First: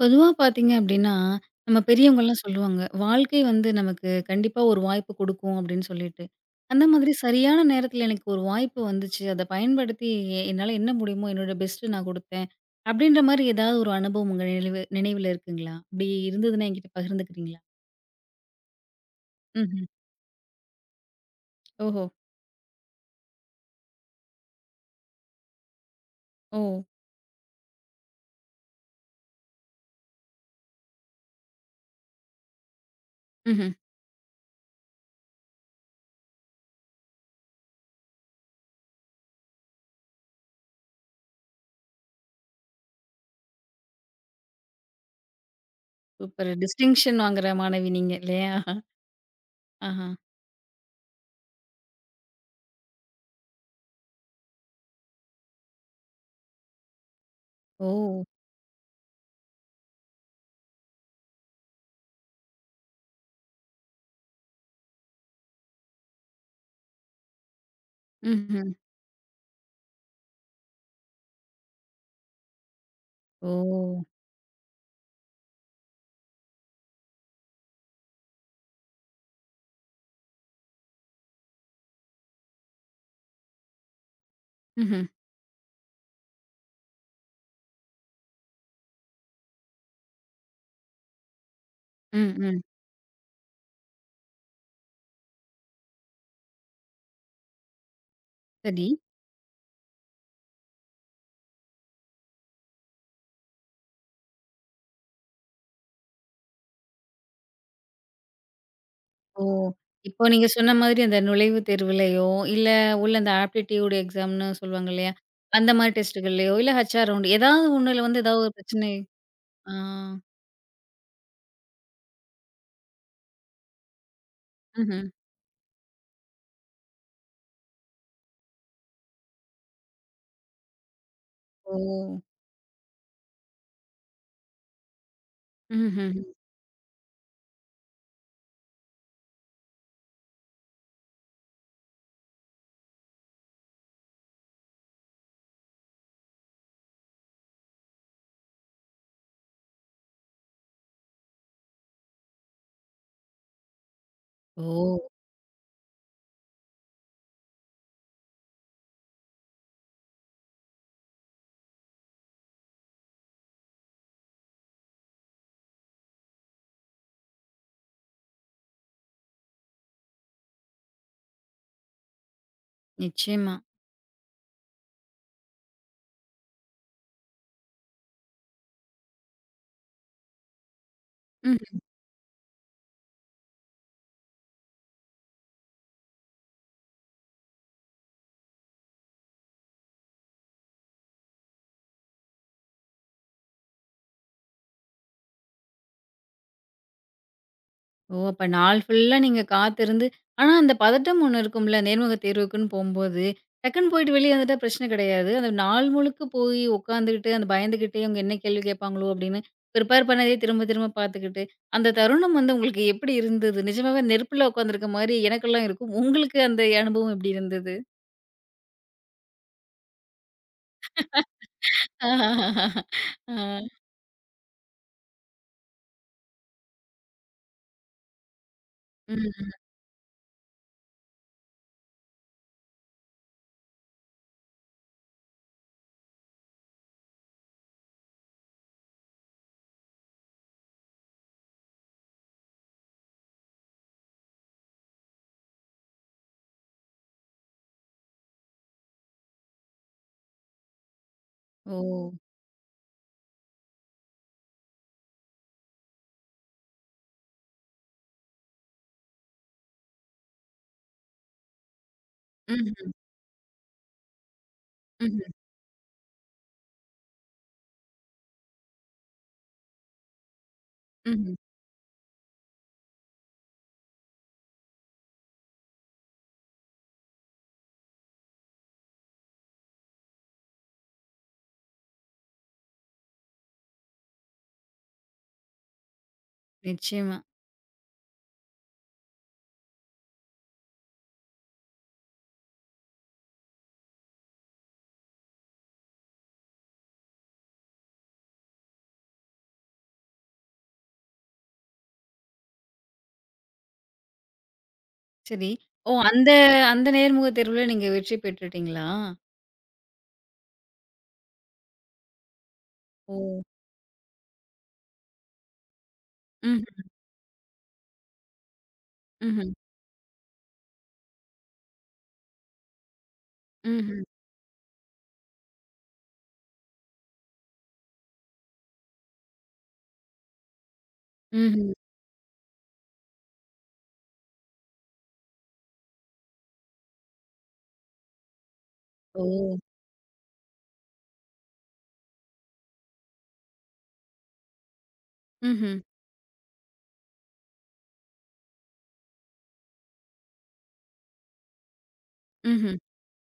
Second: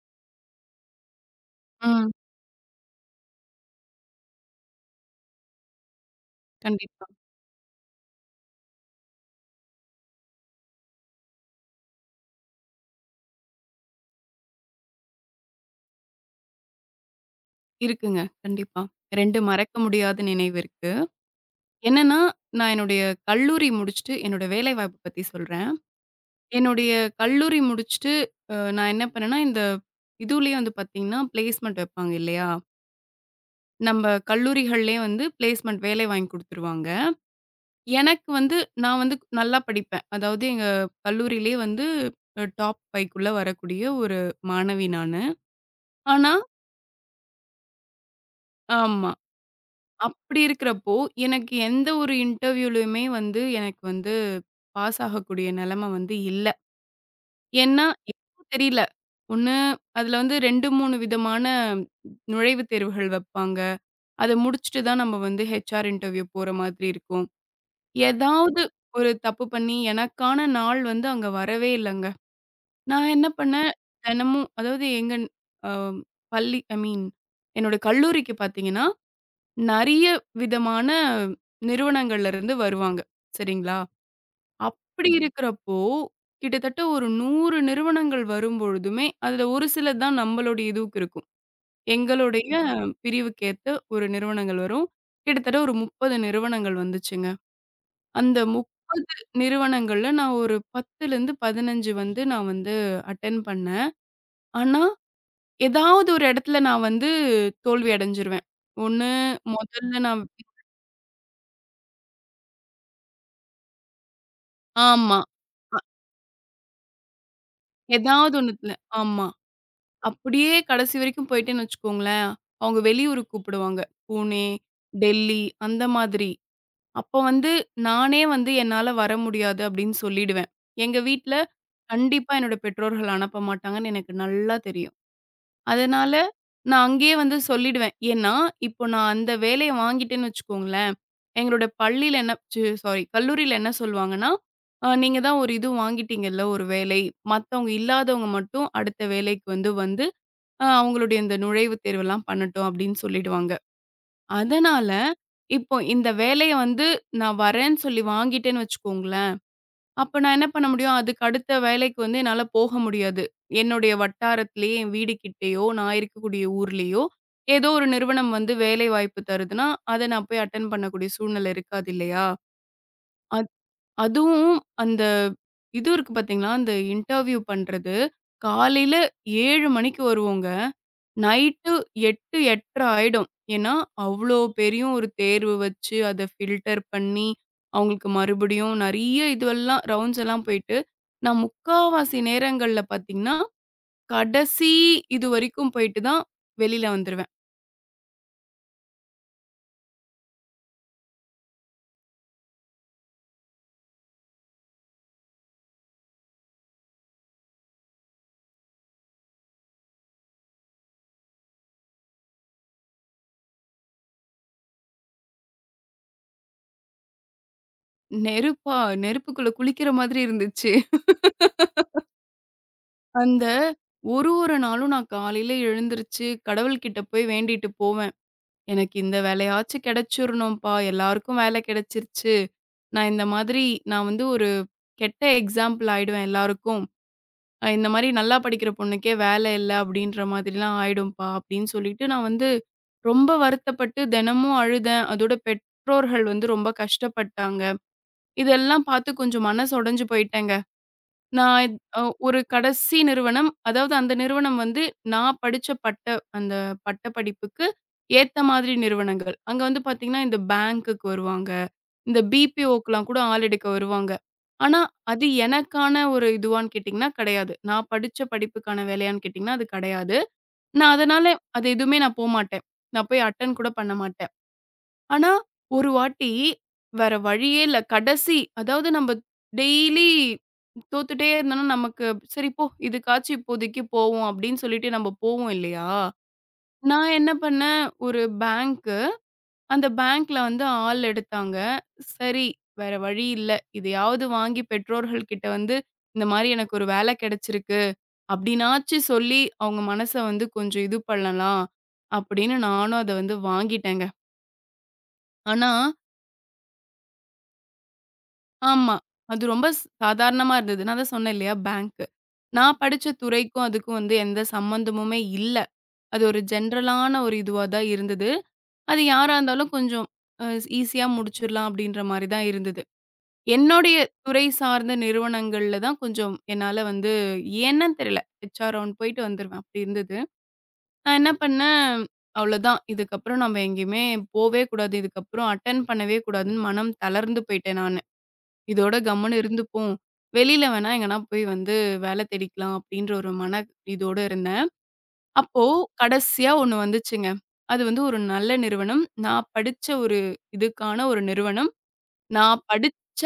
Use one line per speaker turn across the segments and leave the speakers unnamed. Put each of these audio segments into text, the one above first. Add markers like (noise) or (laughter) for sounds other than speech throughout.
பொதுவா பார்த்தீங்க அப்படின்னா, நம்ம
ம்.
பெரியவங்கலாம் சொல்லுவாங்க. வாழ்க்கை வந்து நமக்கு கண்டிப்பா ஒரு வாய்ப்பு குடுக்கும் அப்படின்னு சொல்லிட்டு. அந்த
கண்டிப்பா.
மாதிரி சரியான நேரத்தில எனக்கு ஒரு வாய்ப்பு வந்துச்சு. அத பயன்படுத்தி என்னால என்ன முடியுமோ என்னோட பெஸ்ட்டு நான் குடுத்தேன். அப்படின்ற மாரி ஏதாவது ஒரு அனுபவம் உங்க நினைவுல இருக்குங்களா? அப்படி இருந்ததுன்னா என்கிட்ட பகிர்ந்துக்கிறீங்களா?
இருக்குங்க. கண்டிப்பா. 2 மறக்க
ம்ஹ்ம்.
முடியாத நினைவு இருக்கு.
ஓஹோ!
என்னன்னா, நான் என்னுடைய கல்லூரி முடிச்சுட்டு என்னோட வேலைவாய்ப்பு பத்தி சொல்றேன்.
ஓ!
என்னுடைய கல்லூரி முடிச்சுட்டு நான் என்ன பண்ணேன்னா, இந்த இதுலயே வந்து பார்த்தீங்கன்னா, பிளேஸ்மென்ட் வைப்பாங்க இல்லையா?
ம்ஹ்ம்.
நம்ம கல்லூரிகள்லயே வந்து பிளேஸ்மென்ட் வேலை வாங்கி குடுத்துருவாங்க. எனக்கு வந்து நான் வந்து நல்லா படிப்பேன். அதாவது எங்க கல்லூரியிலயே வந்து டாப் 5க்குள்ள வரக்கூடிய ஒரு மாணவி நானு. ஆனா
சூப்பர். டிஸ்டிங்ஷன் வாங்குற மாணவி நீங்க இல்லையா?
ஆமா.
ஆஹா.
அப்படி இருக்கிறப்போ, எனக்கு எந்த ஒரு இன்டர்வியூலயுமே வந்து எனக்கு வந்து பாஸ் ஆகக்கூடிய நிலைமை வந்து இல்ல. ஏன்னா,
ஓ!
என்னவோ தெரியல. ஒண்ணு அதுல வந்து 2, 3 விதமான நுழைவுத் தேர்வுகள் வைப்பாங்க. அத முடிச்சுட்டு தான் நம்ம வந்து ஹெச்ஆர் இன்டர்வியூ போற மாதிரி இருக்கும். ஏதாவது
ம்ஹ்ம்.
ஒரு தப்பு பண்ணி எனக்கான நாள் வந்து அங்க வரவே இல்லங்க. நான் என்ன பண்ணேன்,
ஓ!
தினமும் அதாவது எங்க அ பள்ளி ஐ மீன் என்னோட கல்லூரிக்கு பார்த்தீங்கன்னா நெறைய விதமான நிறுவனங்கள்ல இருந்து வருவாங்க. சரிங்களா?
ம்ஹ்ம்.
அப்படி இருக்கிறப்போ, கிட்டத்தட்ட ஒரு 100 நிறுவனங்கள் வரும்பொழுதுமே, அதுல ஒரு சிலது தான் நம்மளுடைய இதுவுக்கு இருக்கும்.
ம்,
எங்களுடைய
ம்.
பிரிவுக்கேத்த ஒரு நிறுவனங்கள் வரும். கிட்டத்தட்ட ஒரு 30 நிறுவனங்கள் வந்துச்சுங்க. அந்த
சரி.
30 நிறுவனங்கள்ல நான் ஒரு 10லருந்து 15 வந்து நான் வந்து அட்டெண்ட் பண்ணேன். ஆனா, ஏதாவது ஒரு இடத்துல நான் வந்து தோல்வி அடைஞ்சிருவேன். ஒண்ணு
ஓ!
முதல்ல நான்
இப்போ நீங்க சொன்ன மாதிரி அந்த நுழைவுத் தேர்வுலயோ, இல்ல உள்ள அந்த ஆப்டிட்யூட் எக்ஸாம்ன்னு சொல்லுவாங்க இல்லையா?
ஆமா.
அந்த மாதிரி டெஸ்ட்டுகள்லயோ, இல்ல ஹெச்ஆர் ரவுண்ட் ஏதாவது ஒண்ணுல வந்து
ஏதாவது
ஏதாவது ஒரு
ஒண்ணுத்துல.
பிரச்சனை.
ஆமா.
ஆ.
அப்படியே கடைசி வரைக்கும் போயிட்டேன்னு வச்சுக்கோங்களேன், அவங்க வெளியூர் கூப்பிடுவாங்க. புனே,
ம்ஹ்ம்.
டெல்லி அந்த மாதிரி. அப்போ வந்து நானே வந்து என்னால வர முடியாது அப்படின்னு சொல்லிடுவேன். எங்க வீட்ல
ஓ!
கண்டிப்பா என்னோட பெற்றோர்கள் அனுப்ப மாட்டாங்கன்னு எனக்கு நல்லா தெரியும். அதனால,
ம்ஹ்ம்.
நான் அங்கேயே வந்து சொல்லிடுவேன். ஏன்னா, இப்போ நான் அந்த வேலைய வாங்கிட்டேன்னு வச்சுக்கோங்களேன், எங்களோட பள்ளியில என்ன ச்சீ சாரி கல்லூரியில என்ன சொல்லுவாங்கன்னா, நீங்க தான் ஒரு இது வாங்கிட்டீங்கல்ல ஒரு வேலை. மத்தவங்க இல்லாதவங்க மட்டும் அடுத்த வேலைக்கு வந்து வந்து அவங்களுடைய இந்த நுழைவுத் தேர்வெல்லாம் பண்ணட்டும்." அப்படின்னு சொல்லிடுவாங்க. அதனால,
ஓ!
இப்போ இந்த வேலைய வந்து நான் வரேன்னு சொல்லி வாங்கிட்டேன்னு வச்சுக்கோங்களேன் அப்ப நான் என்ன பண்ண முடியும்? அதுக்கு அடுத்த வேலைக்கு வந்து என்னால போக முடியாது. என்னுடைய வட்டாரத்திலேயே, என் வீடு கிட்டேயோ, நான் இருக்கக்கூடிய ஊர்லயோ, ஏதோ ஒரு நிறுவனம் வந்து வேலை வாய்ப்பு தருதுன்னா, அத நான் போய் அட்டெண்ட் பண்ணக்கூடிய சூழ்நிலை இருக்காது இல்லையா? அத்
நிச்சயமா.
அதுவும் அந்த இது இருக்கு பார்த்தீங்களா? அந்த இன்டர்வியூ பண்றது, காலையில 7 மணிக்கு வருவோங்க. நைட்டு
ம்.
8, 8:30 ஆயிடும். ஏன்னா, அவ்ளோ பெரிய ஒரு தேர்வு வச்சு, அத ஃபில்டர் பண்ணி, அவங்களுக்கு மறுபடியும் நெறைய இதுவெல்லாம் ரவுண்ட்ஸ் எல்லாம் போயிட்டு, நான் முக்காவாசி நேரங்கள்ல பார்த்தீங்கன்னா, கடைசி இது வரைக்கும் போயிட்டு தான் வெளில வந்துருவேன்.
ஓ! அப்ப நாள் ஃபுல்லா நீங்க காத்திருந்து ஆனா அந்த பதட்டம் ஒண்ணு இருக்கும்ல, நேர்முக தேர்வுக்குன்னு போம்போது. டக்குன்னு போயிட்டு வெளிய வந்துட்டா பிரச்சனை கிடையாது. அந்த நாள் முழுக்க போய் உட்காந்துக்கிட்டு, அந்த பயந்துகிட்டே அவங்க என்ன கேள்வி கேட்பாங்களோ அப்படின்னு, ப்ரிப்பேர் பண்ணதே திரும்ப திரும்ப பார்த்துக்கிட்டு, அந்த தருணம் வந்து உங்களுக்கு எப்படி இருந்தது? நிஜமாவே நெருப்புல உட்காந்துருக்க மாரி எனக்கெல்லாம் இருக்கும். உங்களுக்கு அந்த அனுபவம் எப்படி இருந்தது?
நெருப்பா நெருப்புக்குள்ள குளிக்கிற மாதிரி இருந்துச்சு.
(laughs)
அந்த
ஆ.
ஒரு ஒரு நாளும் நான் காலையில எழுந்திருச்சு, கடவுள்கிட்ட போய் வேண்டிட்டு போவேன். எனக்கு இந்த
ம்.
வேலையாச்சும் கிடைச்சிரணும்ப்பா, எல்லாருக்கும் வேலை கிடைச்சிருச்சு. நான் இந்த மாதிரி நான் வந்து ஒரு கெட்ட எக்ஸாம்பிள் ஆயிடுவேன் எல்லாருக்கும். இந்த மாரி நல்லா படிக்கிற பொண்ணுக்கே வேலை இல்ல அப்படின்ற மாதிரிலாம் ஆயிடும்ப்பா அப்படின்னு சொல்லிட்டு, நான் வந்து ரொம்ப வருத்தப்பட்டு தினமும் அழுதேன். அதோட பெற்றோர்கள் வந்து ரொம்ப கஷ்டப்பட்டாங்க. இதெல்லாம் பார்த்து கொஞ்சம் மனசு உடைஞ்சு போயிட்டேங்க. நான்
ஓ!
இத் அ ஒரு கடைசி நிறுவனம், அதாவது அந்த நிறுவனம் வந்து நான் படிச்ச பட்ட அந்த பட்டப்படிப்புக்கு ஏத்த மாதிரி நிறுவனங்கள். அங்க வந்து பார்த்தீங்கன்னா, இந்த பேங்க்குக்கு வருவாங்க. இந்த
ம்ஹ்ம்.
பிபிஓக்குலாம் கூட ஆள் எடுக்க வருவாங்க. ஆனா,
ம்ஹ்ம்.
அது எனக்கான ஒரு இதுவான்னு கேட்டீங்கன்னா கிடையாது. நான் படிச்ச படிப்புக்கான வேலையான்னு கேட்டீங்கன்னா அது கிடையாது. நான் அதனால
ம்ஹ்ம்.
அது எதுவுமே நான் போமாட்டேன். நான் போய் அட்டெண்ட் கூட பண்ண மாட்டேன். ஆனா, ஒரு வாட்டி வேற வழியே இல்ல. கடைசி அதாவது நம்ம டெய்லி தோத்துட்டே இருந்தோம்னா நமக்கு சரி போ இதுக்காச்சும் இப்போதைக்கு போவோம் அப்படின்னு சொல்லிட்டு நம்ம போவோம் இல்லையா? நான்
நிச்சயமா.
என்ன பண்ணேன் ஒரு பேங்க் அந்த பேங்க்ல வந்து ஆள் எடுத்தாங்க. சரி, வேற வழி இல்ல. இதையாவது வாங்கி பெற்றோர்கள் கிட்ட வந்து, இந்த மாரி எனக்கு ஒரு வேல கிடைச்சிருக்கு. அப்படின்னாச்சு சொல்லி, அவங்க மனச வந்து கொஞ்சம் இது பண்ணலாம். அப்படின்னு நானும் அத வந்து வாங்கிட்டேங்க.
சரி.
ஆனா
ஓ! அந்த அந்த நேர்முக தேர்வுல நீங்க வெற்றி பெற்றுட்டீங்களா?
ஆமா. அது ரொம்ப சாதாரணமா இருந்தது. நான் தான் சொன்னேன் இல்லையா பேங்க்கு. நான் படிச்ச
ஓ!
துறைக்கும் அதுக்கும் வந்து எந்த சம்மந்தமுமே இல்ல. அது ஒரு
హుహు.
ஜென்ரலான ஒரு இதுவா தான் இருந்தது. அது யாரா
హుహు.
இருந்தாலும் கொஞ்சம் அ ஈஸியா முடிச்சிடலாம் அப்படின்ற மாரி தான் இருந்தது.
హుహు.
என்னுடைய துறை சார்ந்த நிறுவனங்கள்ல தான் கொஞ்சம் என்னால வந்து ஏன்னன்னு தெரியல. ஹெச்ஆர் ரவுண்ட் போயிட்டு வந்துருவேன். அப்படி இருந்தது. நான் என்ன
హుహు.
பண்ணேன், அவ்வளோதான். இதுக்கப்புறம் நம்ம எங்கேயுமே போவே கூடாது. இதுக்கப்புறம் அட்டெண்ட் பண்ணவே கூடாதுன்னு மனம் தளர்ந்து போயிட்டேன் நானு. இதோட
ஓ!
கம்முன்னு இருந்துப்போம். வெளியில வேணா எங்கன்னா போய் வந்து வேலை தேடிக்கலாம் அப்படின்ற ஒரு மன இதோட இருந்தேன். அப்போ
ம்ஹ்ம்.
கடைசியா ஒண்ணு வந்துச்சுங்க. அது வந்து ஒரு நல்ல நிறுவனம். நான் படிச்ச ஒரு இதுக்கான ஒரு நிறுவனம். நான்
ம்ஹ்ம்.
படிச்ச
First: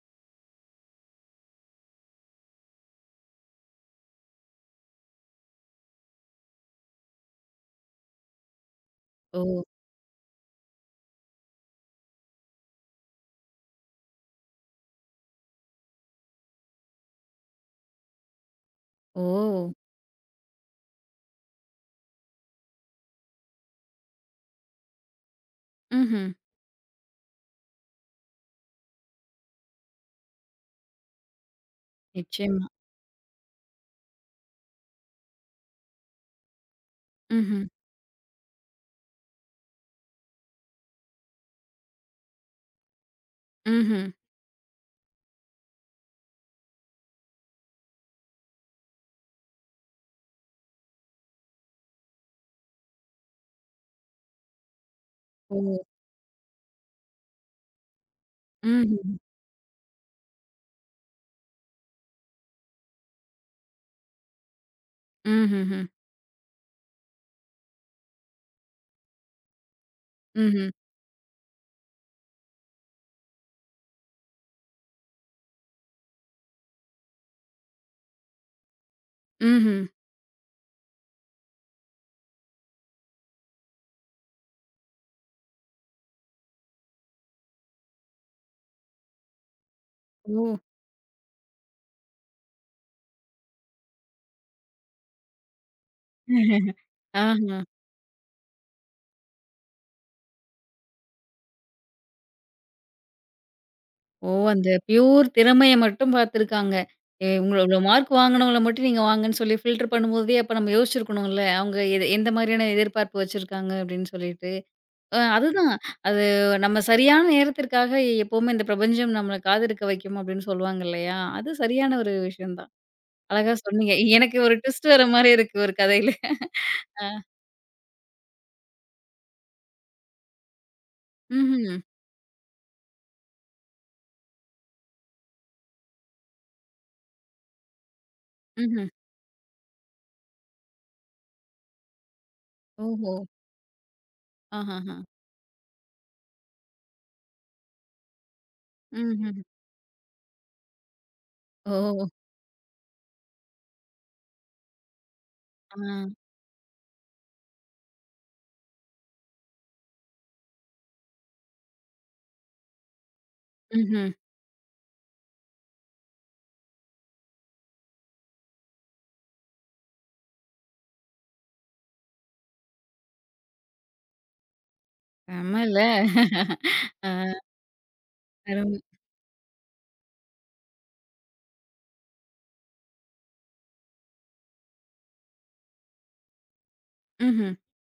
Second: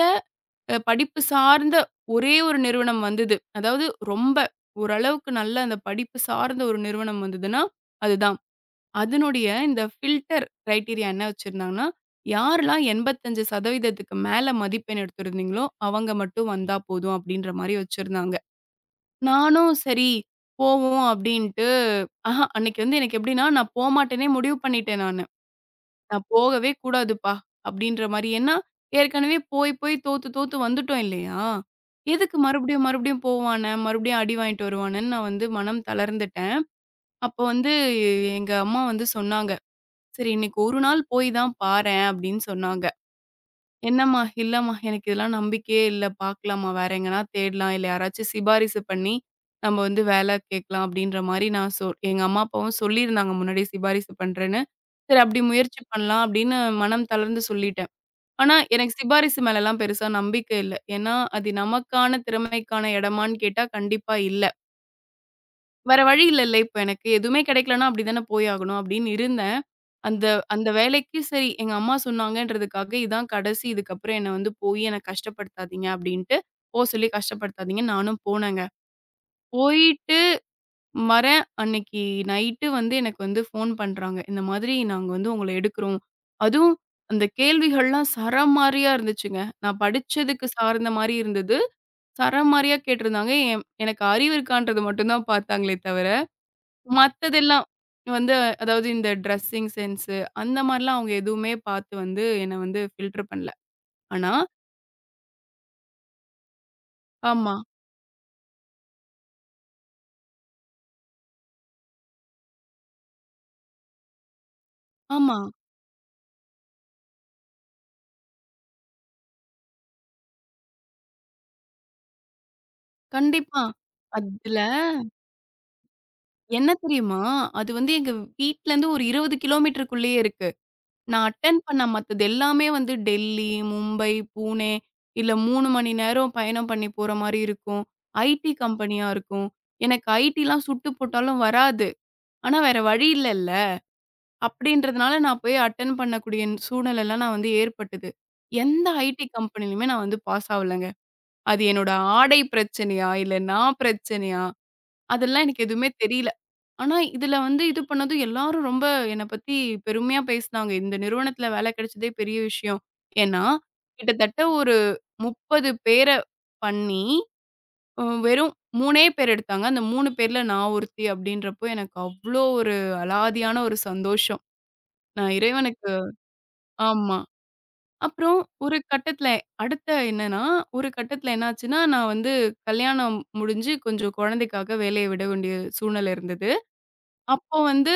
படிப்பு சார்ந்த ஒரே ஒரு நிறுவனம் வந்தது. அதாவது ரொம்ப ஓரளவுக்கு நல்ல அந்த படிப்பு சார்ந்த ஒரு நிறுவனம் வந்ததுன்னா, அதுதான்.
ஓ!
அதனுடைய இந்த ஃபில்டர் கிரைட்டீரியா என்ன வச்சிருந்தாங்கன்னா, யாரெல்லாம் 85% மேல மதிப்பெண் எடுத்திருந்தீங்களோ, அவங்க மட்டும் வந்தா போதும் அப்படின்ற மாரி வச்சிருந்தாங்க.
ஓ!
நானும் சரி போவோம் அப்படின்ட்டு ஆஹா! அன்னைக்கு வந்து எனக்கு எப்படின்னா, நான் போமாட்டேன்னே முடிவு பண்ணிட்டேன் நானு. நான்
ம்ஹ்ம்.
போகவே கூடாதுப்பா! அப்டின்ற மாரி. ஏன்னா, ஏற்கனவே போய், போய் தோத்து, தோத்து வந்துட்டோம் இல்லையா? எதுக்கு
நிச்சயமா.
மறுபடியும், மறுபடியும் போவானே, மறுபடியும் அடி வாங்கிட்டு வருவானேன்னு நான் வந்து மனம் தளர்ந்துட்டேன். அப்போ
ம்ஹ்ம்.
வந்து எங்க அம்மா வந்து சொன்னாங்க. "சரி இன்னைக்கு ஒரு நாள் போய் தான் பாரேன்" அப்டின்னு சொன்னாங்க.
ம்ஹ்ம்.
என்னம்மா, இல்லம்மா. எனக்கு இதெல்லாம் நம்பிக்கையே இல்ல. பார்க்கலாம்மா. வேற எங்கனா தேடலாம். இல்ல யாராச்சும் சிபாரிசு பண்ணி நம்ம வந்து வேல கேட்கலாம் அப்படின்ற மாரி நான் எங்க அம்மா, அப்பாவும் சொல்லியிருந்தாங்க முன்னாடியே சிபாரிசு பண்றேன்னு. சரி அப்படி
ஓ!
முயற்சி பண்ணலாம் அப்படின்னு மனம் தளர்ந்து சொல்லிட்டேன். ஆனா எனக்கு
ம்ஹ்ம்.
சிபாரிசு மேலலாம் பெருசா நம்பிக்கை இல்ல. ஏன்னா, அது நமக்கான திறமைக்கான இடமான்னு கேட்டா கண்டிப்பா இல்ல.
ம்ஹ்ஹ்ம்.
வேற வழி இல்லல்ல. இப்ப எனக்கு எதுவுமே கிடைக்கலன்னா அப்படிதானே போய் ஆகணும் அப்படின்னு இருந்தேன். அந்த அந்த
ம்ஹ்ம்.
வேலைக்கு சரி எங்க அம்மா சொன்னாங்கன்றதுக்காக இதான் கடைசி. இதுக்கப்புறம் என்ன வந்து போய் என்ன கஷ்டப்படுத்தாதீங்க அப்படின்ட்டு, போ சொல்லி கஷ்டப்படுத்தாதீங்கன்னு நானும் போனேங்க.
ம்ஹ்ம்.
போயிட்டு வரேன். அன்னைக்கு நைட்டு வந்து எனக்கு வந்து ஃபோன் பண்றாங்க. இந்த மாதிரி நாங்க வந்து உங்கள எடுக்கிறோம். அதுவும் அந்த கேள்விகள்லாம் சரமாரியா இருந்துச்சுங்க. நான்
ஓ!
படிச்சதுக்கு சார்ந்த மாரி இருந்தது. சரமாரியா கேட்டிருந்தாங்க. எனக்கு அறிவு இருக்கான்றது மட்டும் தான் பார்த்தாங்களே தவிர
ஆஹா. ஓ! (laughs)
மத்ததெல்லாம் வந்து அதாவது இந்த ட்ரெஸ்ஸிங் சென்ஸு அந்த மாரிலாம் அவங்க எதுவுமே பார்த்து வந்து என்ன வந்து ஃபில்டர் பண்ணல. ஆனா
அந்த பியூர் திறமைய மட்டும் பார்த்துருக்காங்க.
ஆமா,
இவ்ளோ இவ்ளோ மார்க் வாங்குனவங்கள மட்டும் நீங்க வாங்கன்னு சொல்லி ஃபில்டர் பண்ணும்போதே, அப்ப நம்ம யோசிச்சிருக்கணும்ல. அவங்க எது எந்த மாதிரியான எதிர்பார்ப்பு வச்சிருக்காங்க அப்படின்னு சொல்லிட்டு.
ஆமா.
அதுதான். அது நம்ம சரியான நேரத்திற்காக எப்பவுமே இந்த பிரபஞ்சம் நம்மள காத்திருக்க வைக்கும் அப்படின்னு சொல்லுவாங்க இல்லையா? அது சரியான ஒரு விஷயம் தான். அழகா
கண்டிப்பா.
சொன்னீங்க. எனக்கு ஒரு
அதுல
ட்விஸ்ட் வர மாரி இருக்கு ஒரு கதையில.
என்ன
ஆ.
தெரியுமா? அது வந்து எங்க வீட்லருந்து ஒரு 20 கிலோமீட்டருக்குள்ளேயே இருக்கு. நான் அட்டெண்ட்
ம்ஹ்ம்.
பண்ண மத்தது எல்லாமே வந்து டெல்லி, மும்பை, புனே இல்ல 3 மணி நேரம் பயணம் பண்ணி போற மாரி இருக்கும். ஐடி
ம்ஹ்ம்.
கம்பெனியா இருக்கும். எனக்கு ஐடிலாம் சுட்டு போட்டாலும் வராது. ஆனா வேற வழி
ஓஹோ!
இல்லல்ல.
ஆஹஹ.
அப்படின்றதுனால நான் போய் அட்டெண்ட் பண்ணக்கூடிய சூழ்நிலைலாம் நான் வந்து ஏற்பட்டது. எந்த ஐடி
ம்ஹ்ம்.
கம்பெனிலயுமே நான் வந்து பாஸ் ஆவலங்க. அது என்னோட
ஓ!
ஆடை பிரச்சனையா? இல்ல நான் பிரச்சனையா? அதெல்லாம் எனக்கு
ஆ.
எதுவுமே தெரியல. ஆனா இதுல வந்து இது பண்ணதும் எல்லாரும் ரொம்ப என்ன பத்தி பெருமையா பேசினாங்க. இந்த நிறுவனத்துல வேலை கிடைச்சதே பெரிய விஷயம். ஏன்னா,
ம்ஹ்ம்.
கிட்டத்தட்ட ஒரு 30 பேர பண்ணி வெறும் 3 பேர் எடுத்தாங்க. அந்த 3 பேர்ல நான் ஒருத்தி அப்படின்றப்போ எனக்கு அவ்ளோ ஒரு அலாதியான ஒரு சந்தோஷம். நான்
செம்மல.
இறைவனுக்கு ஆமா.
ஆ.
அப்புறம்
அரும.
ஒரு கட்டத்துல அடுத்த என்னன்னா, ஒரு கட்டத்துல என்னாச்சுன்னா, நான் வந்து கல்யாணம் முடிஞ்சு கொஞ்சம் குழந்தைக்காக வேலைய விட வேண்டிய சூழ்நிலை இருந்தது.
ம்ஹ்ம்.
அப்போ வந்து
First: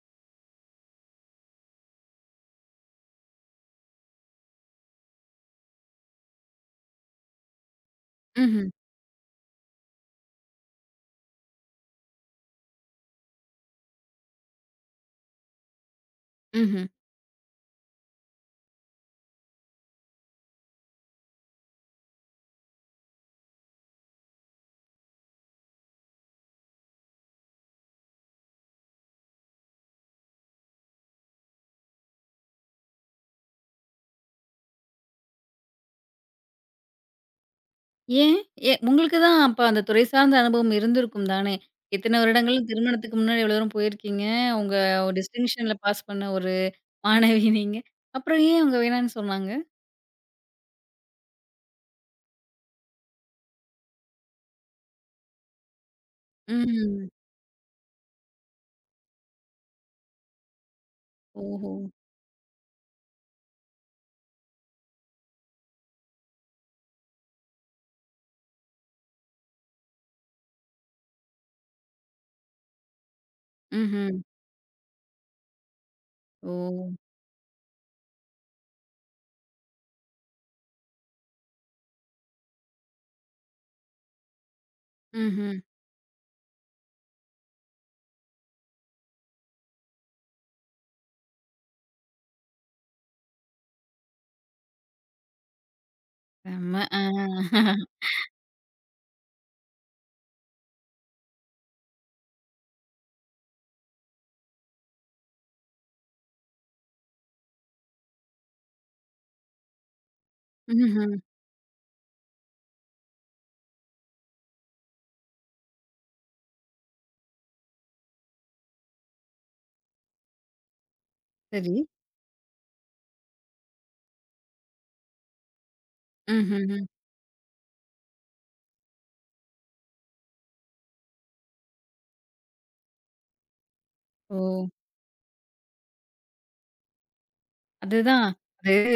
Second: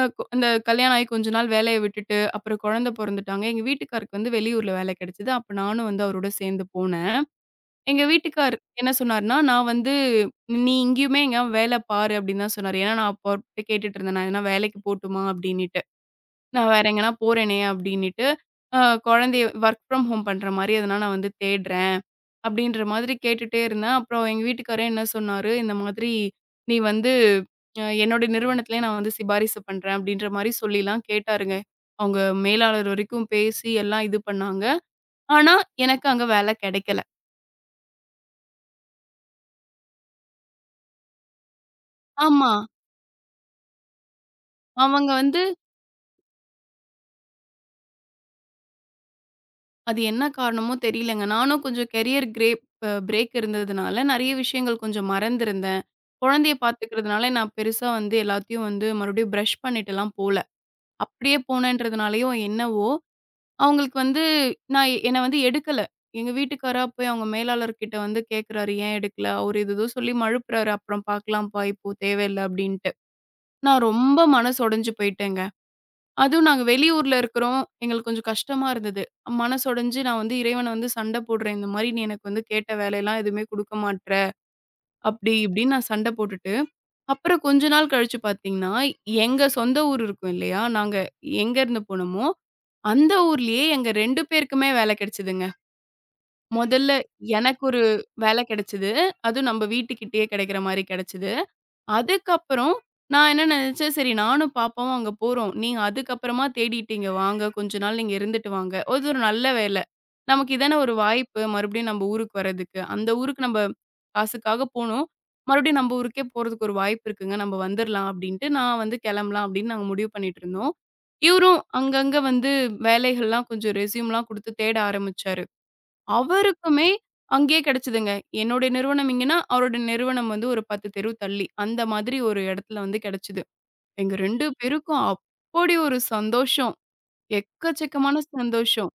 அ கொ இந்த கல்யாணம் ஆகி கொஞ்ச நாள் வேலைய விட்டுட்டு, அப்புறம் குழந்தை பொறந்துட்டாங்க. எங்க வீட்டுக்காருக்கு வந்து வெளியூர்ல வேலை கிடைச்சது. அப்ப நானும் வந்து அவரோட சேர்ந்து போனேன். எங்க வீட்டுக்கார்
ம்ஹ்ம்.
என்ன சொன்னாருன்னா, நான் வந்து "நீ இங்கேயுமே எங்கேயாவது வேலை பாரு" அப்படின்னு தான் சொன்னாரு. ஏன்னா நான் அப்ப அவர்ட்ட கேட்டுட்டு இருந்தேன். நான் எதனா வேலைக்கு போட்டுமா அப்படின்னுட்டு. நான்
ம்ஹ்ம்.
வேற எங்கனா போறேனே அப்டின்னுட்டு, அ குழந்தைய வொர்க் ஃப்ரம் ஹோம் பண்ற மாரி எதனா நான் வந்து தேடுறேன். அப்டின்ற மாதிரி கேட்டுட்டே இருந்தேன். அப்புறம் எங்க வீட்டுக்காரு என்ன சொன்னாரு, இந்த மாதிரி நீ வந்து என்னோட நிறுவனத்திலயே நான் வந்து சிபாரிசு பண்றேன் அப்டின்ற மாரி சொல்லிலாம் கேட்டாருங்க. அவங்க மேலாளர் வரைக்கும் பேசி எல்லாம் இது பண்ணாங்க. ஆனா, எனக்கு அங்க வேல கெடைக்கல.
ஏன்? உங்களுக்கு தான் அப்ப அந்த துறை சார்ந்த அனுபவம் இருந்திருக்கும் தானே? இத்தன
ஆமா.
வருடங்கள் திருமணத்துக்கு முன்னாடி இவ்வளோ தூரம் போயிருக்கீங்க. உங்க
அவங்க
ஒரு
வந்து
டிஸ்டிங்ஷன்ல பாஸ் பண்ண ஒரு மாணவி நீங்க. அப்புறம் ஏன் அவங்க வேணான்னு சொன்னாங்க?
அது என்ன காரணமோ தெரியலங்க. நானும் கொஞ்சம் கெரியர் கிரேப் அ பிரேக் இருந்ததுனால நெறைய விஷயங்கள் கொஞ்சம் மறந்திருந்தேன். குழந்தைய
ம்.
பார்த்துக்கிறதுனால நான் பெருசா வந்து எல்லாத்தையும் வந்து மறுபடியும் பிரஷ் பண்ணிட்டுலாம் போல. அப்படியே
ஓஹோ!
போனேன்றதுனாலயோ என்னவோ, அவங்களுக்கு வந்து நான் என்ன வந்து எடுக்கல. எங்க வீட்டுக்காரா போய் அவங்க மேலாளர்கிட்ட வந்து கேட்குறாரு, "ஏன் எடுக்கல?" அவரு இது ஏதோ சொல்லி மழுப்புறாரு, "அப்புறம் பார்க்கலாம்ப்பா, இப்போ தேவையில்ல" அப்படின்ட்டு. நான்
ம்ஹ்ம்.
ரொம்ப மனசு உடைஞ்சு போயிட்டேங்க. அதுவும்
ஓ!
நாங்க வெளியூர்ல இருக்கிறோம். எங்களுக்கு கொஞ்சம் கஷ்டமா இருந்தது. மனசு உடைஞ்சு நான் வந்து இறைவன வந்து சண்டை போடுறேன், "இந்த மாரி நீ எனக்கு வந்து கேட்ட வேலையெல்லாம் எதுவுமே குடுக்க மாட்ற. அப்படி
ம்ஹ்ம்.
இப்படின்னு நான் சண்டை போட்டுட்டு, அப்புறம் கொஞ்ச நாள் கழிச்சு பார்த்தீங்கன்னா, எங்க சொந்த ஊர் இருக்கும் இல்லையா? நாங்க எங்க இருந்து போனோமோ, அந்த ஊர்லயே எங்க 2 பேருக்குமே வேலை கிடைச்சதுங்க.
செம்ம.
முதல்ல
ஆ.
எனக்கு ஒரு வேலை கிடைச்சது. அதுவும் நம்ம வீட்டுக்கிட்டயே கிடைக்கிற மாரி கிடைச்சது. அதுக்கப்புறம் நான் என்ன நினைச்சேன், சரி நானும் பாப்பாவும் அங்க போறோம். நீங்க அதுக்கப்புறமா தேடிட்டீங்க வாங்க. கொஞ்ச நாள் நீங்க இருந்துட்டு வாங்க. அது ஒரு நல்ல வேலை. நமக்கு இதான ஒரு
ம்ஹ்ம்.
வாய்ப்பு மறுபடியும் நம்ம ஊருக்கு வர்றதுக்கு. அந்த ஊருக்கு நம்ம காசுக்காக போனோம். மறுபடியும் நம்ம ஊருக்கே போறதுக்கு ஒரு வாய்ப்பு இருக்குங்க. நம்ம வந்துரலாம் அப்டின்ட்டு நான் வந்து கிளம்பலாம் அப்டின்னு நாங்க முடிவு பண்ணிட்டு இருந்தோம். இவரும்
சரி.
அங்கங்க வந்து வேலைகள்லாம் கொஞ்சம் ரெஸ்யூம்லாம் குடுத்து தேட ஆரம்பிச்சாரு.
ம்ஹ்ஹ்ம்.
அவருக்குமே அங்கேயே கிடைச்சதுங்க. என்னுடைய நிறுவனம் இங்கன்னா, அவருடைய நிறுவனம் வந்து ஒரு 10 தெரு தள்ளி. அந்த மாதிரி ஒரு இடத்துல வந்து கிடைச்சது. எங்க
ஓ!
2 பேருக்கும் அப்படி ஒரு சந்தோஷம். எக்கச்சக்கமான
அதுதான். அது
சந்தோஷம்.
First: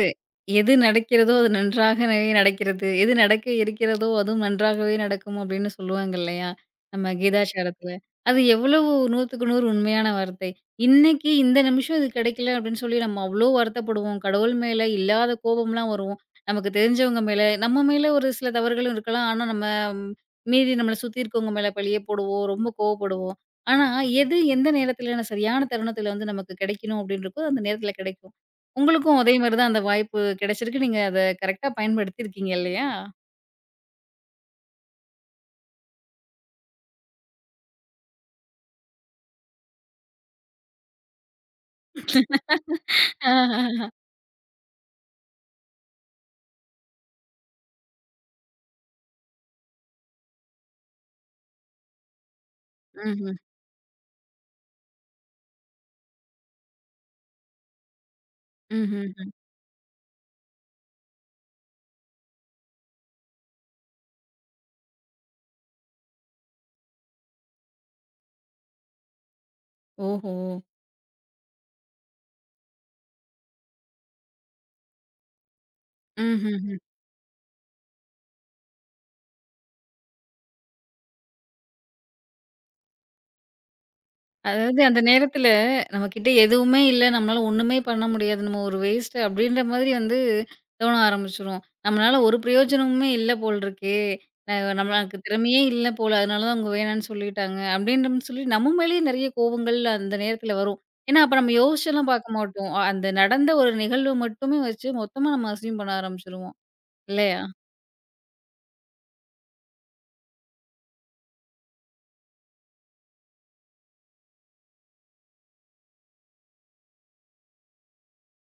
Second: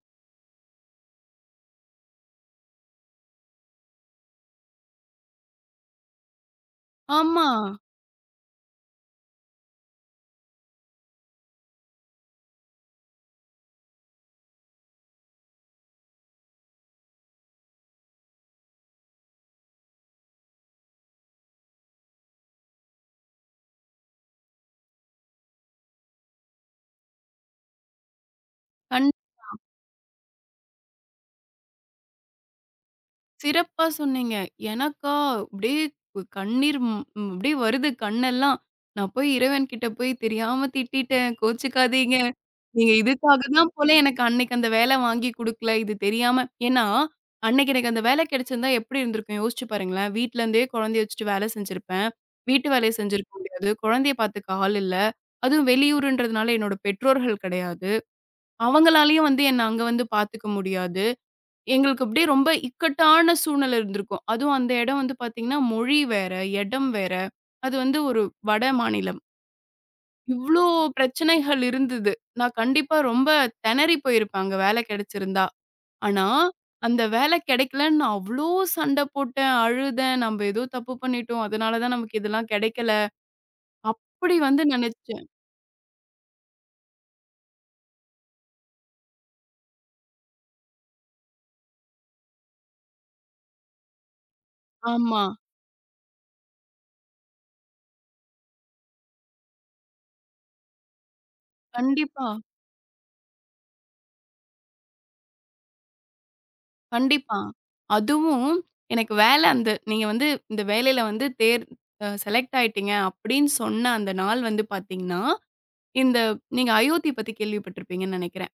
எது நடக்கிறதோ அது நன்றாகவே நடக்கிறது. எது நடக்க இருக்கிறதோ அதுவும் நன்றாகவே நடக்கும் அப்படின்னு சொல்லுவாங்க இல்லையா? நம்ம
ஆமா.
கீதாச்சாரத்துல. அது எவ்வளவு 100க்கு 100 உண்மையான வார்த்தை. இன்னைக்கு இந்த நிமிஷம் இது கிடைக்கல அப்படின்னு சொல்லி நம்ம அவ்ளோ வருத்தப்படுவோம். கடவுள் மேல இல்லாத கோபம்லாம் வரும். நமக்கு தெரிஞ்சவங்க மேல, நம்ம மேல ஒரு சில தவறுகளும் இருக்கலாம். ஆனா நம்ம ம், மீறி நம்மள சுத்தி இருக்கவங்க மேல பழிய போடுவோம். ரொம்ப கோவப்படுவோம். ஆனா எது எந்த நேரத்துல சரியான தருணத்துல வந்து நமக்கு கிடைக்கணும் அப்படின்னு இருக்கோ அந்த நேரத்துல கிடைக்கும்.
கண்
உங்களுக்கும் அதே மாரி தான் அந்த வாய்ப்பு கிடைச்சிருக்கு. நீங்க அத கரெக்ட்டா பயன்படுத்தியிருக்கீங்க இல்லையா?
சிறப்பா சொன்னீங்க. எனக்கா அப்படியே கண்ணீர் ம் ம் அப்படியே வருது கண்ணெல்லாம். நான் போய் இறைவன்கிட்ட போய் தெரியாம திட்டிட்டேன். கோச்சுக்காதீங்க. நீங்க இதுக்காக தான்
ஆஹஹ.
போல எனக்கு அன்னைக்கு அந்த வேலை வாங்கி குடுக்கல. இது தெரியாம ஏன்னா, அன்னைக்கு எனக்கு அந்த வேலை கிடைச்சிருந்தா எப்படி இருந்திருக்கும் யோசிச்சு பாருங்களேன். வீட்ல இருந்தே குழந்தைய வச்சுட்டு வேலை செஞ்சிருப்பேன். வீட்டு வேலைய செஞ்சிருக்க
ம்ஹ்ம்.
முடியாது. குழந்தைய பார்த்துக்க ஆள் இல்ல. அதுவும் வெளியூருன்றதுனால என்னோட பெற்றோர்கள் கிடையாது. அவங்களாலயும்
ம்ஹ்ஹ்ம்.
வந்து என்ன அங்க வந்து பார்த்துக்க முடியாது. எங்களுக்கு அப்படியே ரொம்ப இக்கட்டான சூழ்நிலை இருந்திருக்கும். அதுவும் அந்த இடம் வந்து பார்த்தீங்கன்னா, மொழி வேற, இடம் வேற. அது வந்து ஒரு வட மாநிலம்.
ஓஹோ!
இவ்ளோ பிரச்சனைகள் இருந்தது. நான் கண்டிப்பா ரொம்ப திணறி போயிருப்பேன், அங்க வேலை கிடைச்சிருந்தா. ஆனா,
ம்ஹ்ஹ்ம்.
அந்த வேலை கிடைக்கலன்னு நான் அவ்ளோ சண்ட போட்டேன், அழுதேன். "நம்ப ஏதோ தப்பு பண்ணிட்டோம். அதனால தான் நமக்கு இதெல்லாம் கிடைக்கல." அப்படி வந்து
அதாவது அந்த
நினைச்சேன்.
நேரத்துல நம்மகிட்ட எதுவுமே இல்ல. நம்மளால ஒண்ணுமே பண்ண முடியாது. நம்ம ஒரு வேஸ்ட் அப்படின்ற மாதிரி வந்து தோண ஆரம்பிச்சுரும். நம்மளால ஒரு பிரயோஜனமுமே இல்ல போல இருக்கே. அ நம்மளுக்கு
ஆமா.
திறமையே இல்ல போல. அதனால தான் அவங்க வேணான்னு சொல்லிட்டாங்க. அப்படின்ற மாதிரி சொல்லி நம்ம மேலேயே நெறைய கோவங்கள் அந்த நேரத்துல வரும். ஏன்னா, அப்ப நம்ம யோசிச்செல்லாம்
கண்டிப்பா,
பார்க்க மாட்டோம். அந்த நடந்த ஒரு நிகழ்வு மட்டுமே வச்சு மொத்தமா நம்ம அசியூம் பண்ண ஆரம்பிச்சுருவோம்.
கண்டிப்பா.
இல்லையா?
அதுவும் எனக்கு வேலை அந்த நீங்க வந்து இந்த வேலையில வந்து தேர் அ செலக்ட் ஆயிட்டீங்க அப்படின்னு சொன்ன அந்த நாள் வந்து பார்த்தீங்கன்னா, இந்த நீங்க அயோத்தி பத்தி கேள்விப்பட்டிருப்பீங்கன்னு நினைக்கிறேன்.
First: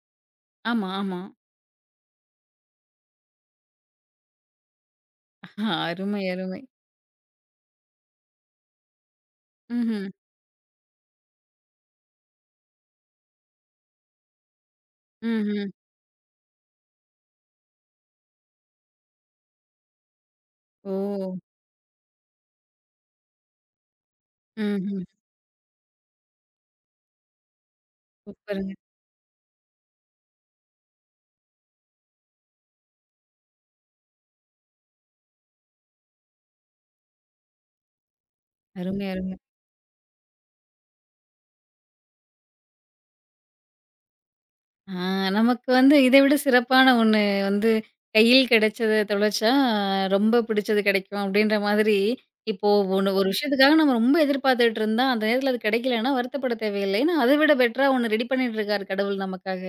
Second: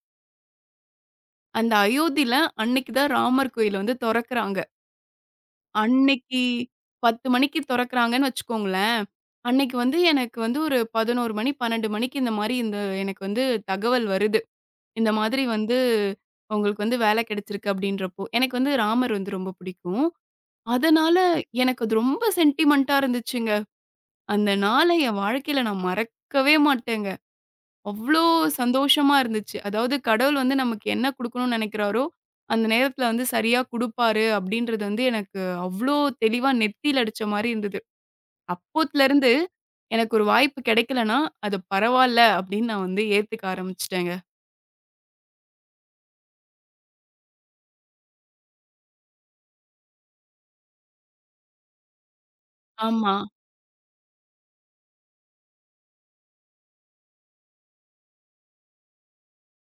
ஆமா, ஆமா.
அந்த அயோத்தியில அன்னைக்கு தான் ராமர் கோயில் வந்து தொறக்குறாங்க.
அருமை,
அன்னைக்கு
அருமை.
10:00 மணிக்கு தொறக்குறாங்கன்னு வச்சுக்கோங்களேன். அன்னைக்கு வந்து
ம்ஹ்ம்.
எனக்கு வந்து ஒரு 11:00 மணி, 12:00 மணிக்கு இந்த மாரி இந்த எனக்கு வந்து தகவல் வருது. இந்த மாதிரி
ம்ஹ்ம்.
வந்து உங்களுக்கு வந்து வேலை கிடைச்சிருக்கு அப்படின்றப்போ. எனக்கு வந்து ராமர் வந்து ரொம்ப பிடிக்கும். அதனால
ஓ!
எனக்கு அது ரொம்ப சென்டிமென்ட்டா இருந்துச்சுங்க. அந்த நாள
ம்ஹ்ம்.
என் வாழ்க்கையில நான் மறக்கவே மாட்டேங்க. அவ்ளோ
சூப்பருங்க.
சந்தோஷமா இருந்துச்சு. அதாவது கடவுள் வந்து நமக்கு என்ன குடுக்கணும்னு நெனைக்கிறாரோ, அந்த நேரத்துல வந்து சரியா குடுப்பாரு அப்டின்றது வந்து எனக்கு அவ்ளோ தெளிவா நெத்தியில அடிச்ச மாரி இருந்தது.
அருமை,
அப்போத்துலருந்து
அருமை.
எனக்கு ஒரு வாய்ப்பு கிடைக்கலன்னா, அது பரவால்ல அப்டின்னு நான் வந்து ஏத்துக்க ஆரம்பிச்சுட்டேங்க.
ஆ நமக்கு வந்து இதை விட சிறப்பான ஒண்ணு வந்து கையில் கிடைச்சத தொலைச்சா, ரொம்ப பிடிச்சது கிடைக்கும் அப்படின்ற மாதிரி, இப்போ ஒண்ணு
ஆமா.
ஒரு விஷயத்துக்காக நம்ம ரொம்ப எதிர்பார்த்துட்டு இருந்தா, அந்த நேரத்துல அது கிடைக்கலன்னா வருத்தப்பட தேவையில்ல. ஏன்னா, அதை விட பெட்டரா ஒண்ணு ரெடி பண்ணிட்டு இருக்காரு கடவுள் நமக்காக,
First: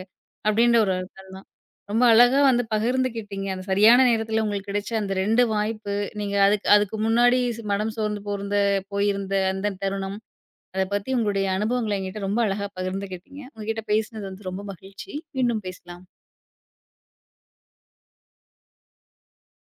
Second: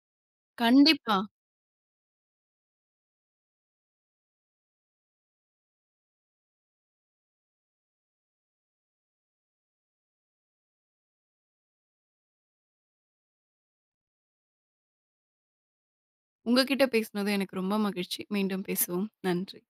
அப்படின்ற ஒரு
கண்டிப்பா.
அர்த்தம் தான். ரொம்ப அழகா வந்து பகிர்ந்துக்கிட்டீங்க. அந்த சரியான நேரத்துல உங்களுக்கு கிடைச்ச அந்த 2 வாய்ப்பு, நீங்க அதுக்கு அதுக்கு முன்னாடி மனம் சோர்ந்து போயிருந்த போயிருந்த அந்த தருணம். அத பத்தி உங்களுடைய அனுபவங்கள என்கிட்ட ரொம்ப அழகா பகிர்ந்துக்கிட்டீங்க. உங்ககிட்ட பேசினது வந்து ரொம்ப மகிழ்ச்சி. மீண்டும் பேசலாம்.
உங்ககிட்ட பேசுனதும் எனக்கு ரொம்ப மகிழ்ச்சி. மீண்டும் பேசுவோம். நன்றி.